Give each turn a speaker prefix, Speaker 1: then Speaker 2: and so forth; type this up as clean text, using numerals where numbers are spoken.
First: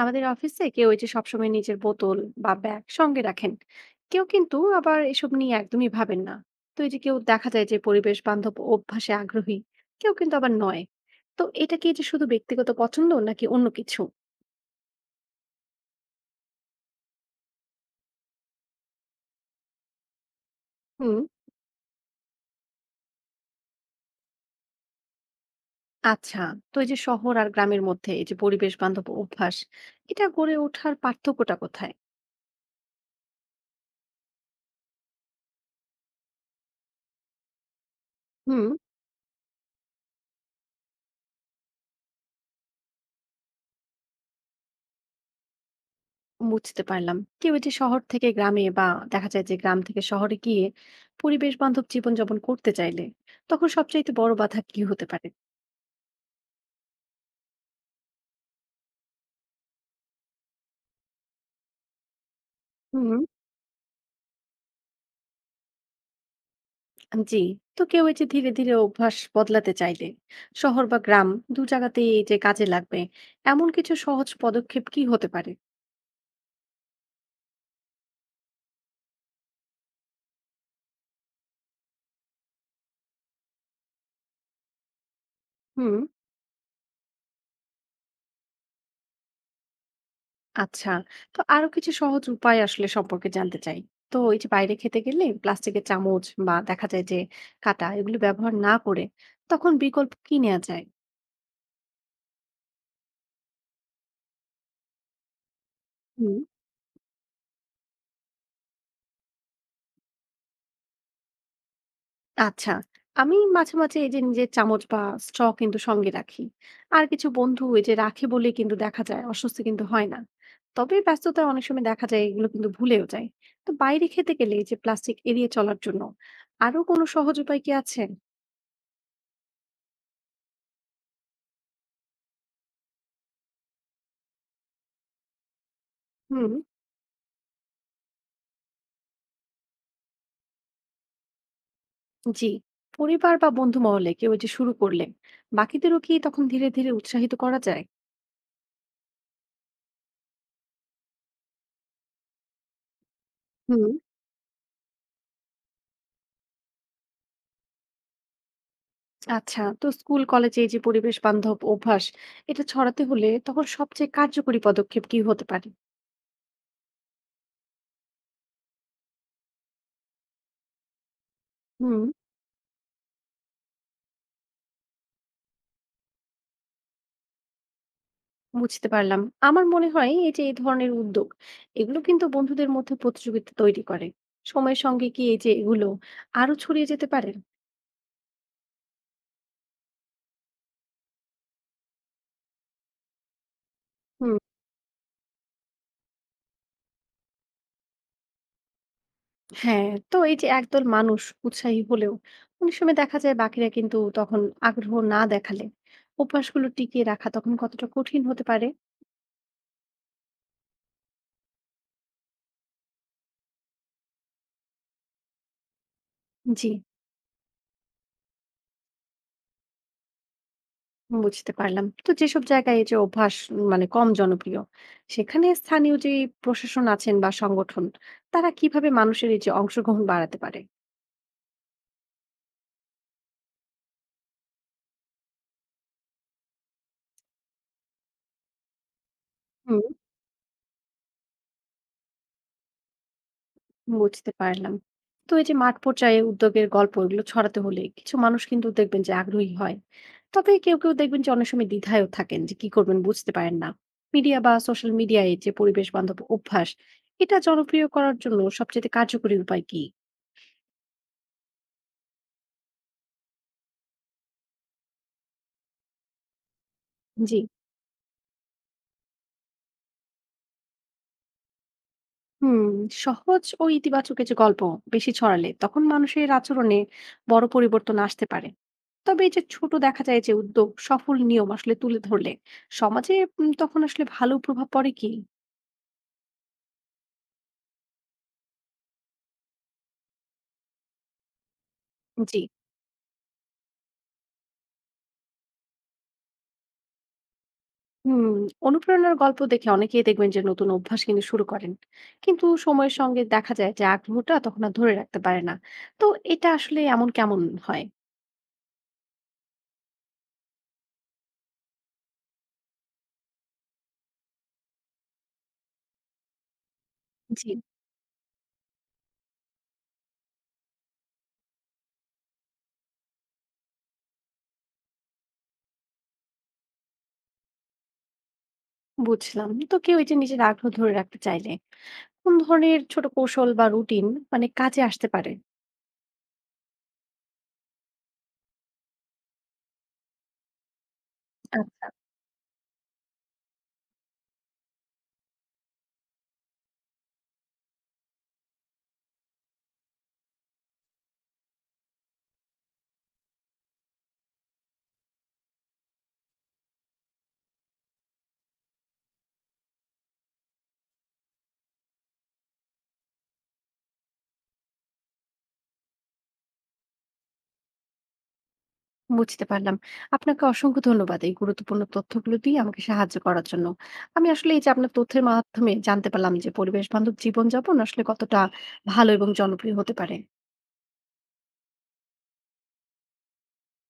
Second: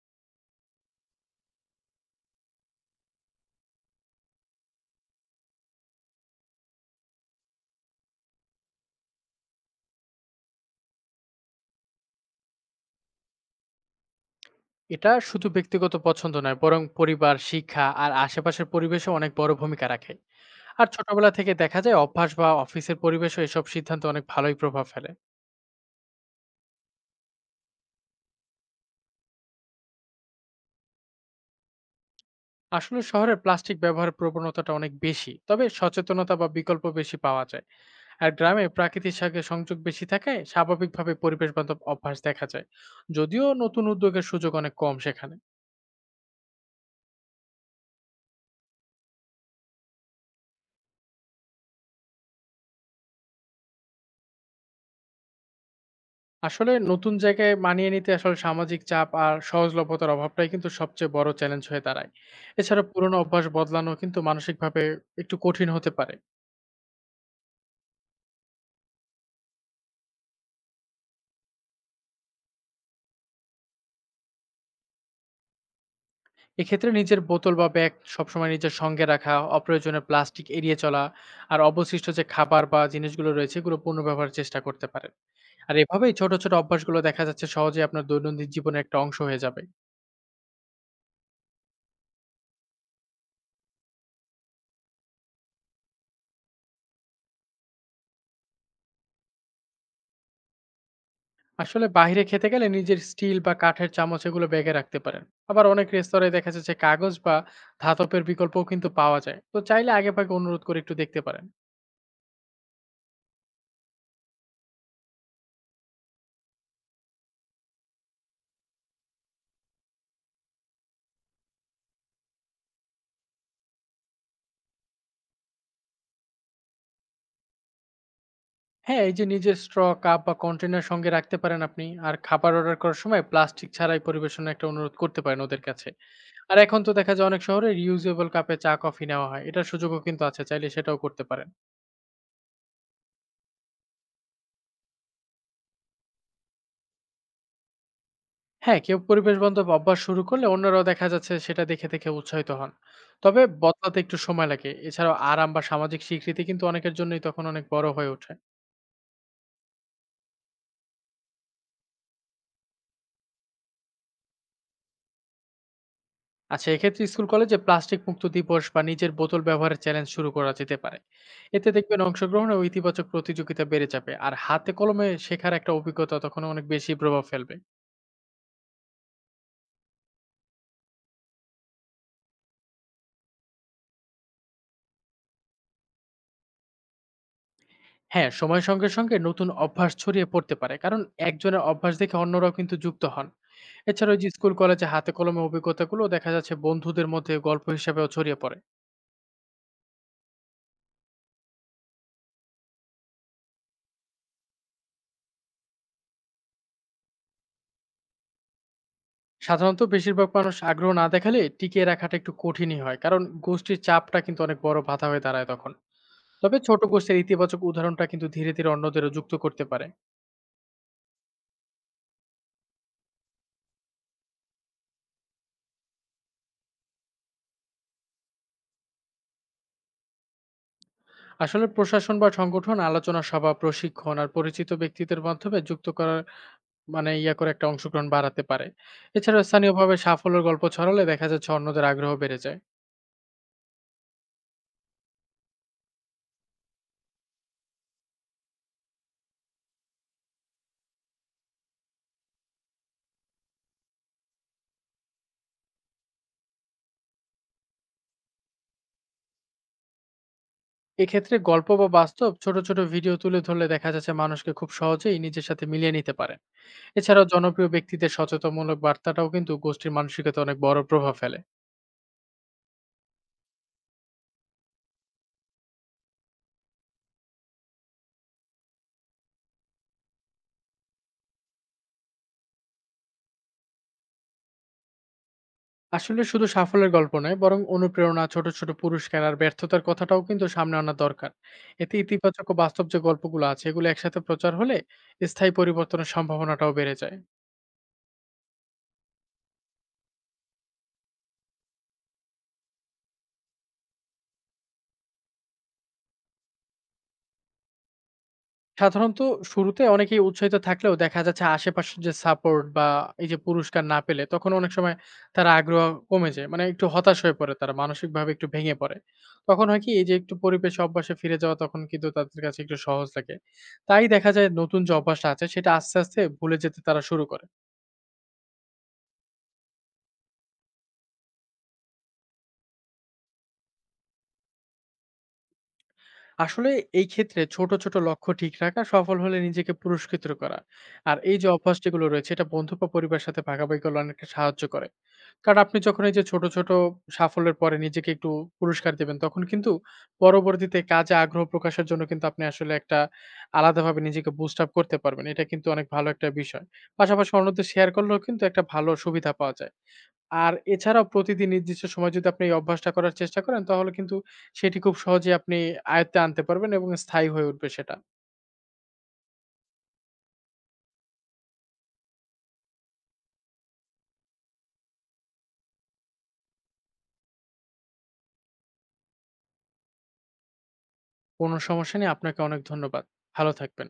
Speaker 1: আমাদের অফিসে কেউ এই যে সবসময় নিজের বোতল বা ব্যাগ সঙ্গে রাখেন, কেউ কিন্তু আবার এসব নিয়ে একদমই ভাবেন না। তো এই যে কেউ দেখা যায় যে পরিবেশ বান্ধব অভ্যাসে আগ্রহী, কেউ কিন্তু আবার নয়। তো এটা কি যে শুধু ব্যক্তিগত পছন্দ নাকি অন্য কিছু?
Speaker 2: এটা শুধু ব্যক্তিগত পছন্দ নয় বরং পরিবার, শিক্ষা আর আশেপাশের পরিবেশও অনেক বড় ভূমিকা রাখে। আর
Speaker 1: হুম,
Speaker 2: ছোটবেলা থেকে দেখা যায় অভ্যাস বা অফিসের পরিবেশও এসব সিদ্ধান্তে অনেক ভালোই প্রভাব ফেলে।
Speaker 1: আচ্ছা। তো এই যে শহর আর গ্রামের মধ্যে এই যে পরিবেশ বান্ধব অভ্যাস, এটা গড়ে ওঠার পার্থক্যটা কোথায়?
Speaker 2: আসলে শহরে প্লাস্টিক ব্যবহারের প্রবণতাটা অনেক বেশি, তবে সচেতনতা বা বিকল্প বেশি পাওয়া যায়। আর
Speaker 1: হুম,
Speaker 2: গ্রামে প্রকৃতির সঙ্গে সংযোগ বেশি থাকায় স্বাভাবিকভাবে পরিবেশবান্ধব অভ্যাস দেখা যায়। যদিও নতুন উদ্যোগের সুযোগ অনেক কম সেখানে।
Speaker 1: বুঝতে পারলাম। কেউ এই যে শহর থেকে গ্রামে বা দেখা যায় যে গ্রাম থেকে শহরে গিয়ে পরিবেশ বান্ধব জীবনযাপন করতে চাইলে তখন সবচাইতে বড় বাধা কি হতে পারে?
Speaker 2: আসলে নতুন জায়গায় মানিয়ে নিতে আসলে সামাজিক চাপ আর সহজলভ্যতার অভাবটাই কিন্তু সবচেয়ে বড় চ্যালেঞ্জ হয়ে দাঁড়ায়। এছাড়া পুরনো
Speaker 1: হুম,
Speaker 2: অভ্যাস বদলানো কিন্তু মানসিকভাবে একটু কঠিন হতে পারে।
Speaker 1: জি। তো কেউ এই যে ধীরে ধীরে অভ্যাস বদলাতে চাইলে শহর বা গ্রাম ২ জায়গাতেই এই যে কাজে লাগবে এমন কিছু সহজ পদক্ষেপ কি হতে পারে?
Speaker 2: এক্ষেত্রে নিজের বোতল বা ব্যাগ সবসময় নিজের সঙ্গে রাখা, অপ্রয়োজনীয় প্লাস্টিক এড়িয়ে চলা আর অবশিষ্ট যে খাবার বা জিনিসগুলো রয়েছে এগুলো পুনর্ব্যবহারের চেষ্টা করতে পারেন। আর
Speaker 1: হুম,
Speaker 2: এভাবেই ছোট ছোট অভ্যাসগুলো দেখা যাচ্ছে সহজে আপনার দৈনন্দিন জীবনের একটা অংশ হয়ে যাবে।
Speaker 1: আচ্ছা। তো আরো কিছু সহজ উপায় আসলে সম্পর্কে জানতে চাই। তো এই যে বাইরে খেতে গেলে প্লাস্টিকের চামচ বা দেখা যায় যে কাঁটা এগুলো ব্যবহার না করে তখন বিকল্প কি নেওয়া যায়?
Speaker 2: আসলে বাইরে খেতে গেলে নিজের স্টিল বা কাঠের চামচ এগুলো ব্যাগে রাখতে পারেন। আবার অনেক রেস্তোরাঁয়
Speaker 1: হুম,
Speaker 2: দেখা যাচ্ছে যে কাগজ বা ধাতবের বিকল্পও কিন্তু পাওয়া যায়, তো চাইলে আগে ভাগে অনুরোধ করে একটু দেখতে পারেন।
Speaker 1: আচ্ছা। আমি মাঝে, মাঝে এই যে নিজের চামচ বা straw কিন্তু সঙ্গে রাখি। আর কিছু বন্ধু এই যে রাখে বলেই কিন্তু দেখা যায় অস্বস্তি কিন্তু হয় না। তবে ব্যস্ততায় অনেক সময় দেখা যায় এগুলো কিন্তু ভুলেও যায়। তো বাইরে খেতে গেলে এই যে প্লাস্টিক এড়িয়ে চলার জন্য আরো কোনো সহজ উপায় কি আছে?
Speaker 2: হ্যাঁ, এই যে নিজের স্ট্র, কাপ বা কন্টেনার সঙ্গে রাখতে পারেন আপনি। আর খাবার অর্ডার করার সময় প্লাস্টিক ছাড়াই পরিবেশন, একটা অনুরোধ করতে পারেন ওদের কাছে।
Speaker 1: হুম।
Speaker 2: আর এখন তো দেখা যায় অনেক শহরে রিউজেবল কাপে চা কফি নেওয়া হয়, এটার সুযোগও কিন্তু আছে, চাইলে সেটাও করতে পারেন।
Speaker 1: জি। পরিবার বা বন্ধু মহলে কেউ এই যে শুরু করলে বাকিদেরও কি তখন ধীরে, ধীরে উৎসাহিত করা যায়?
Speaker 2: হ্যাঁ, কেউ পরিবেশ বান্ধব অভ্যাস শুরু করলে অন্যরাও দেখা যাচ্ছে সেটা দেখে উৎসাহিত হন। তবে
Speaker 1: হুম।
Speaker 2: বদলাতে একটু সময় লাগে। এছাড়াও আরাম বা সামাজিক স্বীকৃতি কিন্তু অনেকের জন্যই তখন অনেক বড় হয়ে ওঠে।
Speaker 1: আচ্ছা। তো স্কুল, কলেজে এই যে পরিবেশ বান্ধব অভ্যাস এটা ছড়াতে হলে তখন সবচেয়ে কার্যকরী পদক্ষেপ কি হতে পারে?
Speaker 2: আচ্ছা, এক্ষেত্রে স্কুল কলেজে প্লাস্টিক মুক্ত দিবস বা নিজের বোতল ব্যবহারের চ্যালেঞ্জ শুরু করা যেতে পারে। এতে
Speaker 1: হুম,
Speaker 2: দেখবেন অংশগ্রহণ ও ইতিবাচক প্রতিযোগিতা বেড়ে যাবে। আর হাতে কলমে শেখার একটা অভিজ্ঞতা তখন অনেক বেশি প্রভাব ফেলবে।
Speaker 1: বুঝতে পারলাম। আমার মনে হয় এই যে এই ধরনের উদ্যোগ এগুলো কিন্তু বন্ধুদের মধ্যে প্রতিযোগিতা তৈরি করে। সময়ের সঙ্গে কি এই যে এগুলো আরো ছড়িয়ে যেতে পারে?
Speaker 2: হ্যাঁ, সময়ের সঙ্গে নতুন অভ্যাস ছড়িয়ে পড়তে পারে। কারণ একজনের অভ্যাস দেখে অন্যরাও কিন্তু যুক্ত হন। এছাড়া ওই যে
Speaker 1: হুম।
Speaker 2: স্কুল, কলেজে হাতে কলমে অভিজ্ঞতাগুলো দেখা যাচ্ছে বন্ধুদের মধ্যে গল্প হিসাবেও ছড়িয়ে পড়ে।
Speaker 1: হ্যাঁ, তো এই যে একদল মানুষ উৎসাহী হলেও অনেক সময় দেখা যায় বাকিরা কিন্তু তখন আগ্রহ না দেখালে অভ্যাসগুলো টিকিয়ে রাখা তখন কতটা কঠিন হতে পারে?
Speaker 2: সাধারণত বেশিরভাগ মানুষ আগ্রহ না দেখালে টিকিয়ে রাখাটা একটু কঠিনই হয়। কারণ গোষ্ঠীর চাপটা কিন্তু অনেক বড় বাধা হয়ে দাঁড়ায় তখন। তবে
Speaker 1: জি,
Speaker 2: ছোট গোষ্ঠীর ইতিবাচক উদাহরণটা কিন্তু ধীরে অন্যদেরও যুক্ত করতে পারে।
Speaker 1: বুঝতে পারলাম। তো যেসব জায়গায় এই যে অভ্যাস মানে কম জনপ্রিয়, সেখানে স্থানীয় যে প্রশাসন আছেন বা সংগঠন, তারা কিভাবে মানুষের এই যে অংশগ্রহণ বাড়াতে পারে?
Speaker 2: আসলে প্রশাসন বা সংগঠন আলোচনা সভা, প্রশিক্ষণ আর পরিচিত ব্যক্তিদের মাধ্যমে যুক্ত করার, মানে করে একটা অংশগ্রহণ বাড়াতে পারে। এছাড়া
Speaker 1: হুম,
Speaker 2: স্থানীয়ভাবে সাফল্যের গল্প ছড়ালে দেখা যাচ্ছে অন্যদের আগ্রহ বেড়ে যায়।
Speaker 1: বুঝতে পারলাম। তো এই যে মাঠ পর্যায়ে উদ্যোগের গল্প এগুলো ছড়াতে হলে কিছু মানুষ কিন্তু দেখবেন যে আগ্রহী হয়। তবে কেউ, কেউ দেখবেন যে অনেক সময় দ্বিধায়ও থাকেন যে কি করবেন বুঝতে পারেন না। মিডিয়া বা সোশ্যাল মিডিয়ায় যে পরিবেশ বান্ধব অভ্যাস এটা জনপ্রিয় করার জন্য সবচেয়ে কার্যকরী উপায় কি?
Speaker 2: এক্ষেত্রে গল্প বা বাস্তব ছোট ভিডিও তুলে ধরলে দেখা যাচ্ছে মানুষকে খুব সহজেই নিজের সাথে মিলিয়ে নিতে পারে। এছাড়াও
Speaker 1: জি।
Speaker 2: জনপ্রিয় ব্যক্তিদের সচেতনমূলক বার্তাটাও কিন্তু গোষ্ঠীর মানসিকতায় অনেক বড় প্রভাব ফেলে।
Speaker 1: হুম, সহজ ও ইতিবাচক এই যে গল্প বেশি ছড়ালে তখন মানুষের আচরণে বড় পরিবর্তন আসতে পারে। তবে এই যে ছোট দেখা যায় যে উদ্যোগ সফল নিয়ম আসলে তুলে ধরলে সমাজে তখন আসলে ভালো প্রভাব পড়ে কি?
Speaker 2: আসলে শুধু সাফল্যের গল্প নয়, বরং অনুপ্রেরণা, ছোট পুরস্কার আর ব্যর্থতার কথাটাও কিন্তু সামনে আনা দরকার। এতে
Speaker 1: জি।
Speaker 2: ইতিবাচক ও বাস্তব যে গল্পগুলো আছে, এগুলো একসাথে প্রচার হলে স্থায়ী পরিবর্তনের সম্ভাবনাটাও বেড়ে যায়।
Speaker 1: হুম, অনুপ্রেরণার গল্প দেখে অনেকেই দেখবেন যে নতুন অভ্যাস কিন্তু শুরু করেন, কিন্তু সময়ের সঙ্গে দেখা যায় যে আগ্রহটা তখন আর ধরে রাখতে পারে না। তো এটা আসলে এমন কেমন হয়?
Speaker 2: সাধারণত শুরুতে অনেকেই উৎসাহিত থাকলেও দেখা যাচ্ছে আশেপাশের যে সাপোর্ট বা এই যে পুরস্কার না পেলে তখন অনেক সময় তার আগ্রহ কমে যায়। মানে একটু হতাশ হয়ে
Speaker 1: জি,
Speaker 2: পড়ে তারা, মানসিকভাবে একটু ভেঙে পড়ে। তখন হয় কি, এই যে একটু পরিবেশ অভ্যাসে ফিরে যাওয়া তখন কিন্তু তাদের কাছে একটু সহজ লাগে। তাই দেখা যায় নতুন যে অভ্যাসটা আছে সেটা আস্তে ভুলে যেতে তারা শুরু করে।
Speaker 1: বুঝলাম। তো কেউ এই যে নিজের আগ্রহ ধরে রাখতে চাইলে কোন ধরনের ছোট কৌশল বা রুটিন মানে কাজে আসতে পারে?
Speaker 2: আসলে এই ক্ষেত্রে ছোট লক্ষ্য ঠিক রাখা, সফল হলে নিজেকে পুরস্কৃত করা। আর এই যে
Speaker 1: আচ্ছা,
Speaker 2: অভ্যাসটিগুলো রয়েছে এটা বন্ধু বা পরিবারের সাথে ভাগাভাগি করলে অনেকটা সাহায্য করে। কারণ আপনি যখন এই যে ছোট সাফল্যের পরে নিজেকে একটু পুরস্কার দিবেন, তখন কিন্তু পরবর্তীতে কাজে আগ্রহ প্রকাশের জন্য কিন্তু আপনি আসলে একটা আলাদাভাবে নিজেকে বুস্ট আপ করতে পারবেন। এটা কিন্তু অনেক ভালো একটা বিষয়। পাশাপাশি অন্যদের শেয়ার করলেও কিন্তু একটা ভালো সুবিধা পাওয়া যায়। আর এছাড়াও প্রতিদিন নির্দিষ্ট সময় যদি আপনি এই অভ্যাসটা করার চেষ্টা করেন, তাহলে কিন্তু সেটি খুব সহজেই আপনি আয়ত্তে আনতে পারবেন এবং স্থায়ী হয়ে উঠবে সেটা।
Speaker 1: বুঝতে পারলাম। আপনাকে অসংখ্য ধন্যবাদ এই গুরুত্বপূর্ণ তথ্যগুলো দিয়ে আমাকে সাহায্য করার জন্য। আমি আসলে এই যে আপনার তথ্যের মাধ্যমে জানতে পারলাম যে পরিবেশ বান্ধব জীবনযাপন আসলে কতটা ভালো এবং জনপ্রিয় হতে পারে।
Speaker 2: কোনো সমস্যা নেই। আপনাকে অনেক ধন্যবাদ। ভালো থাকবেন।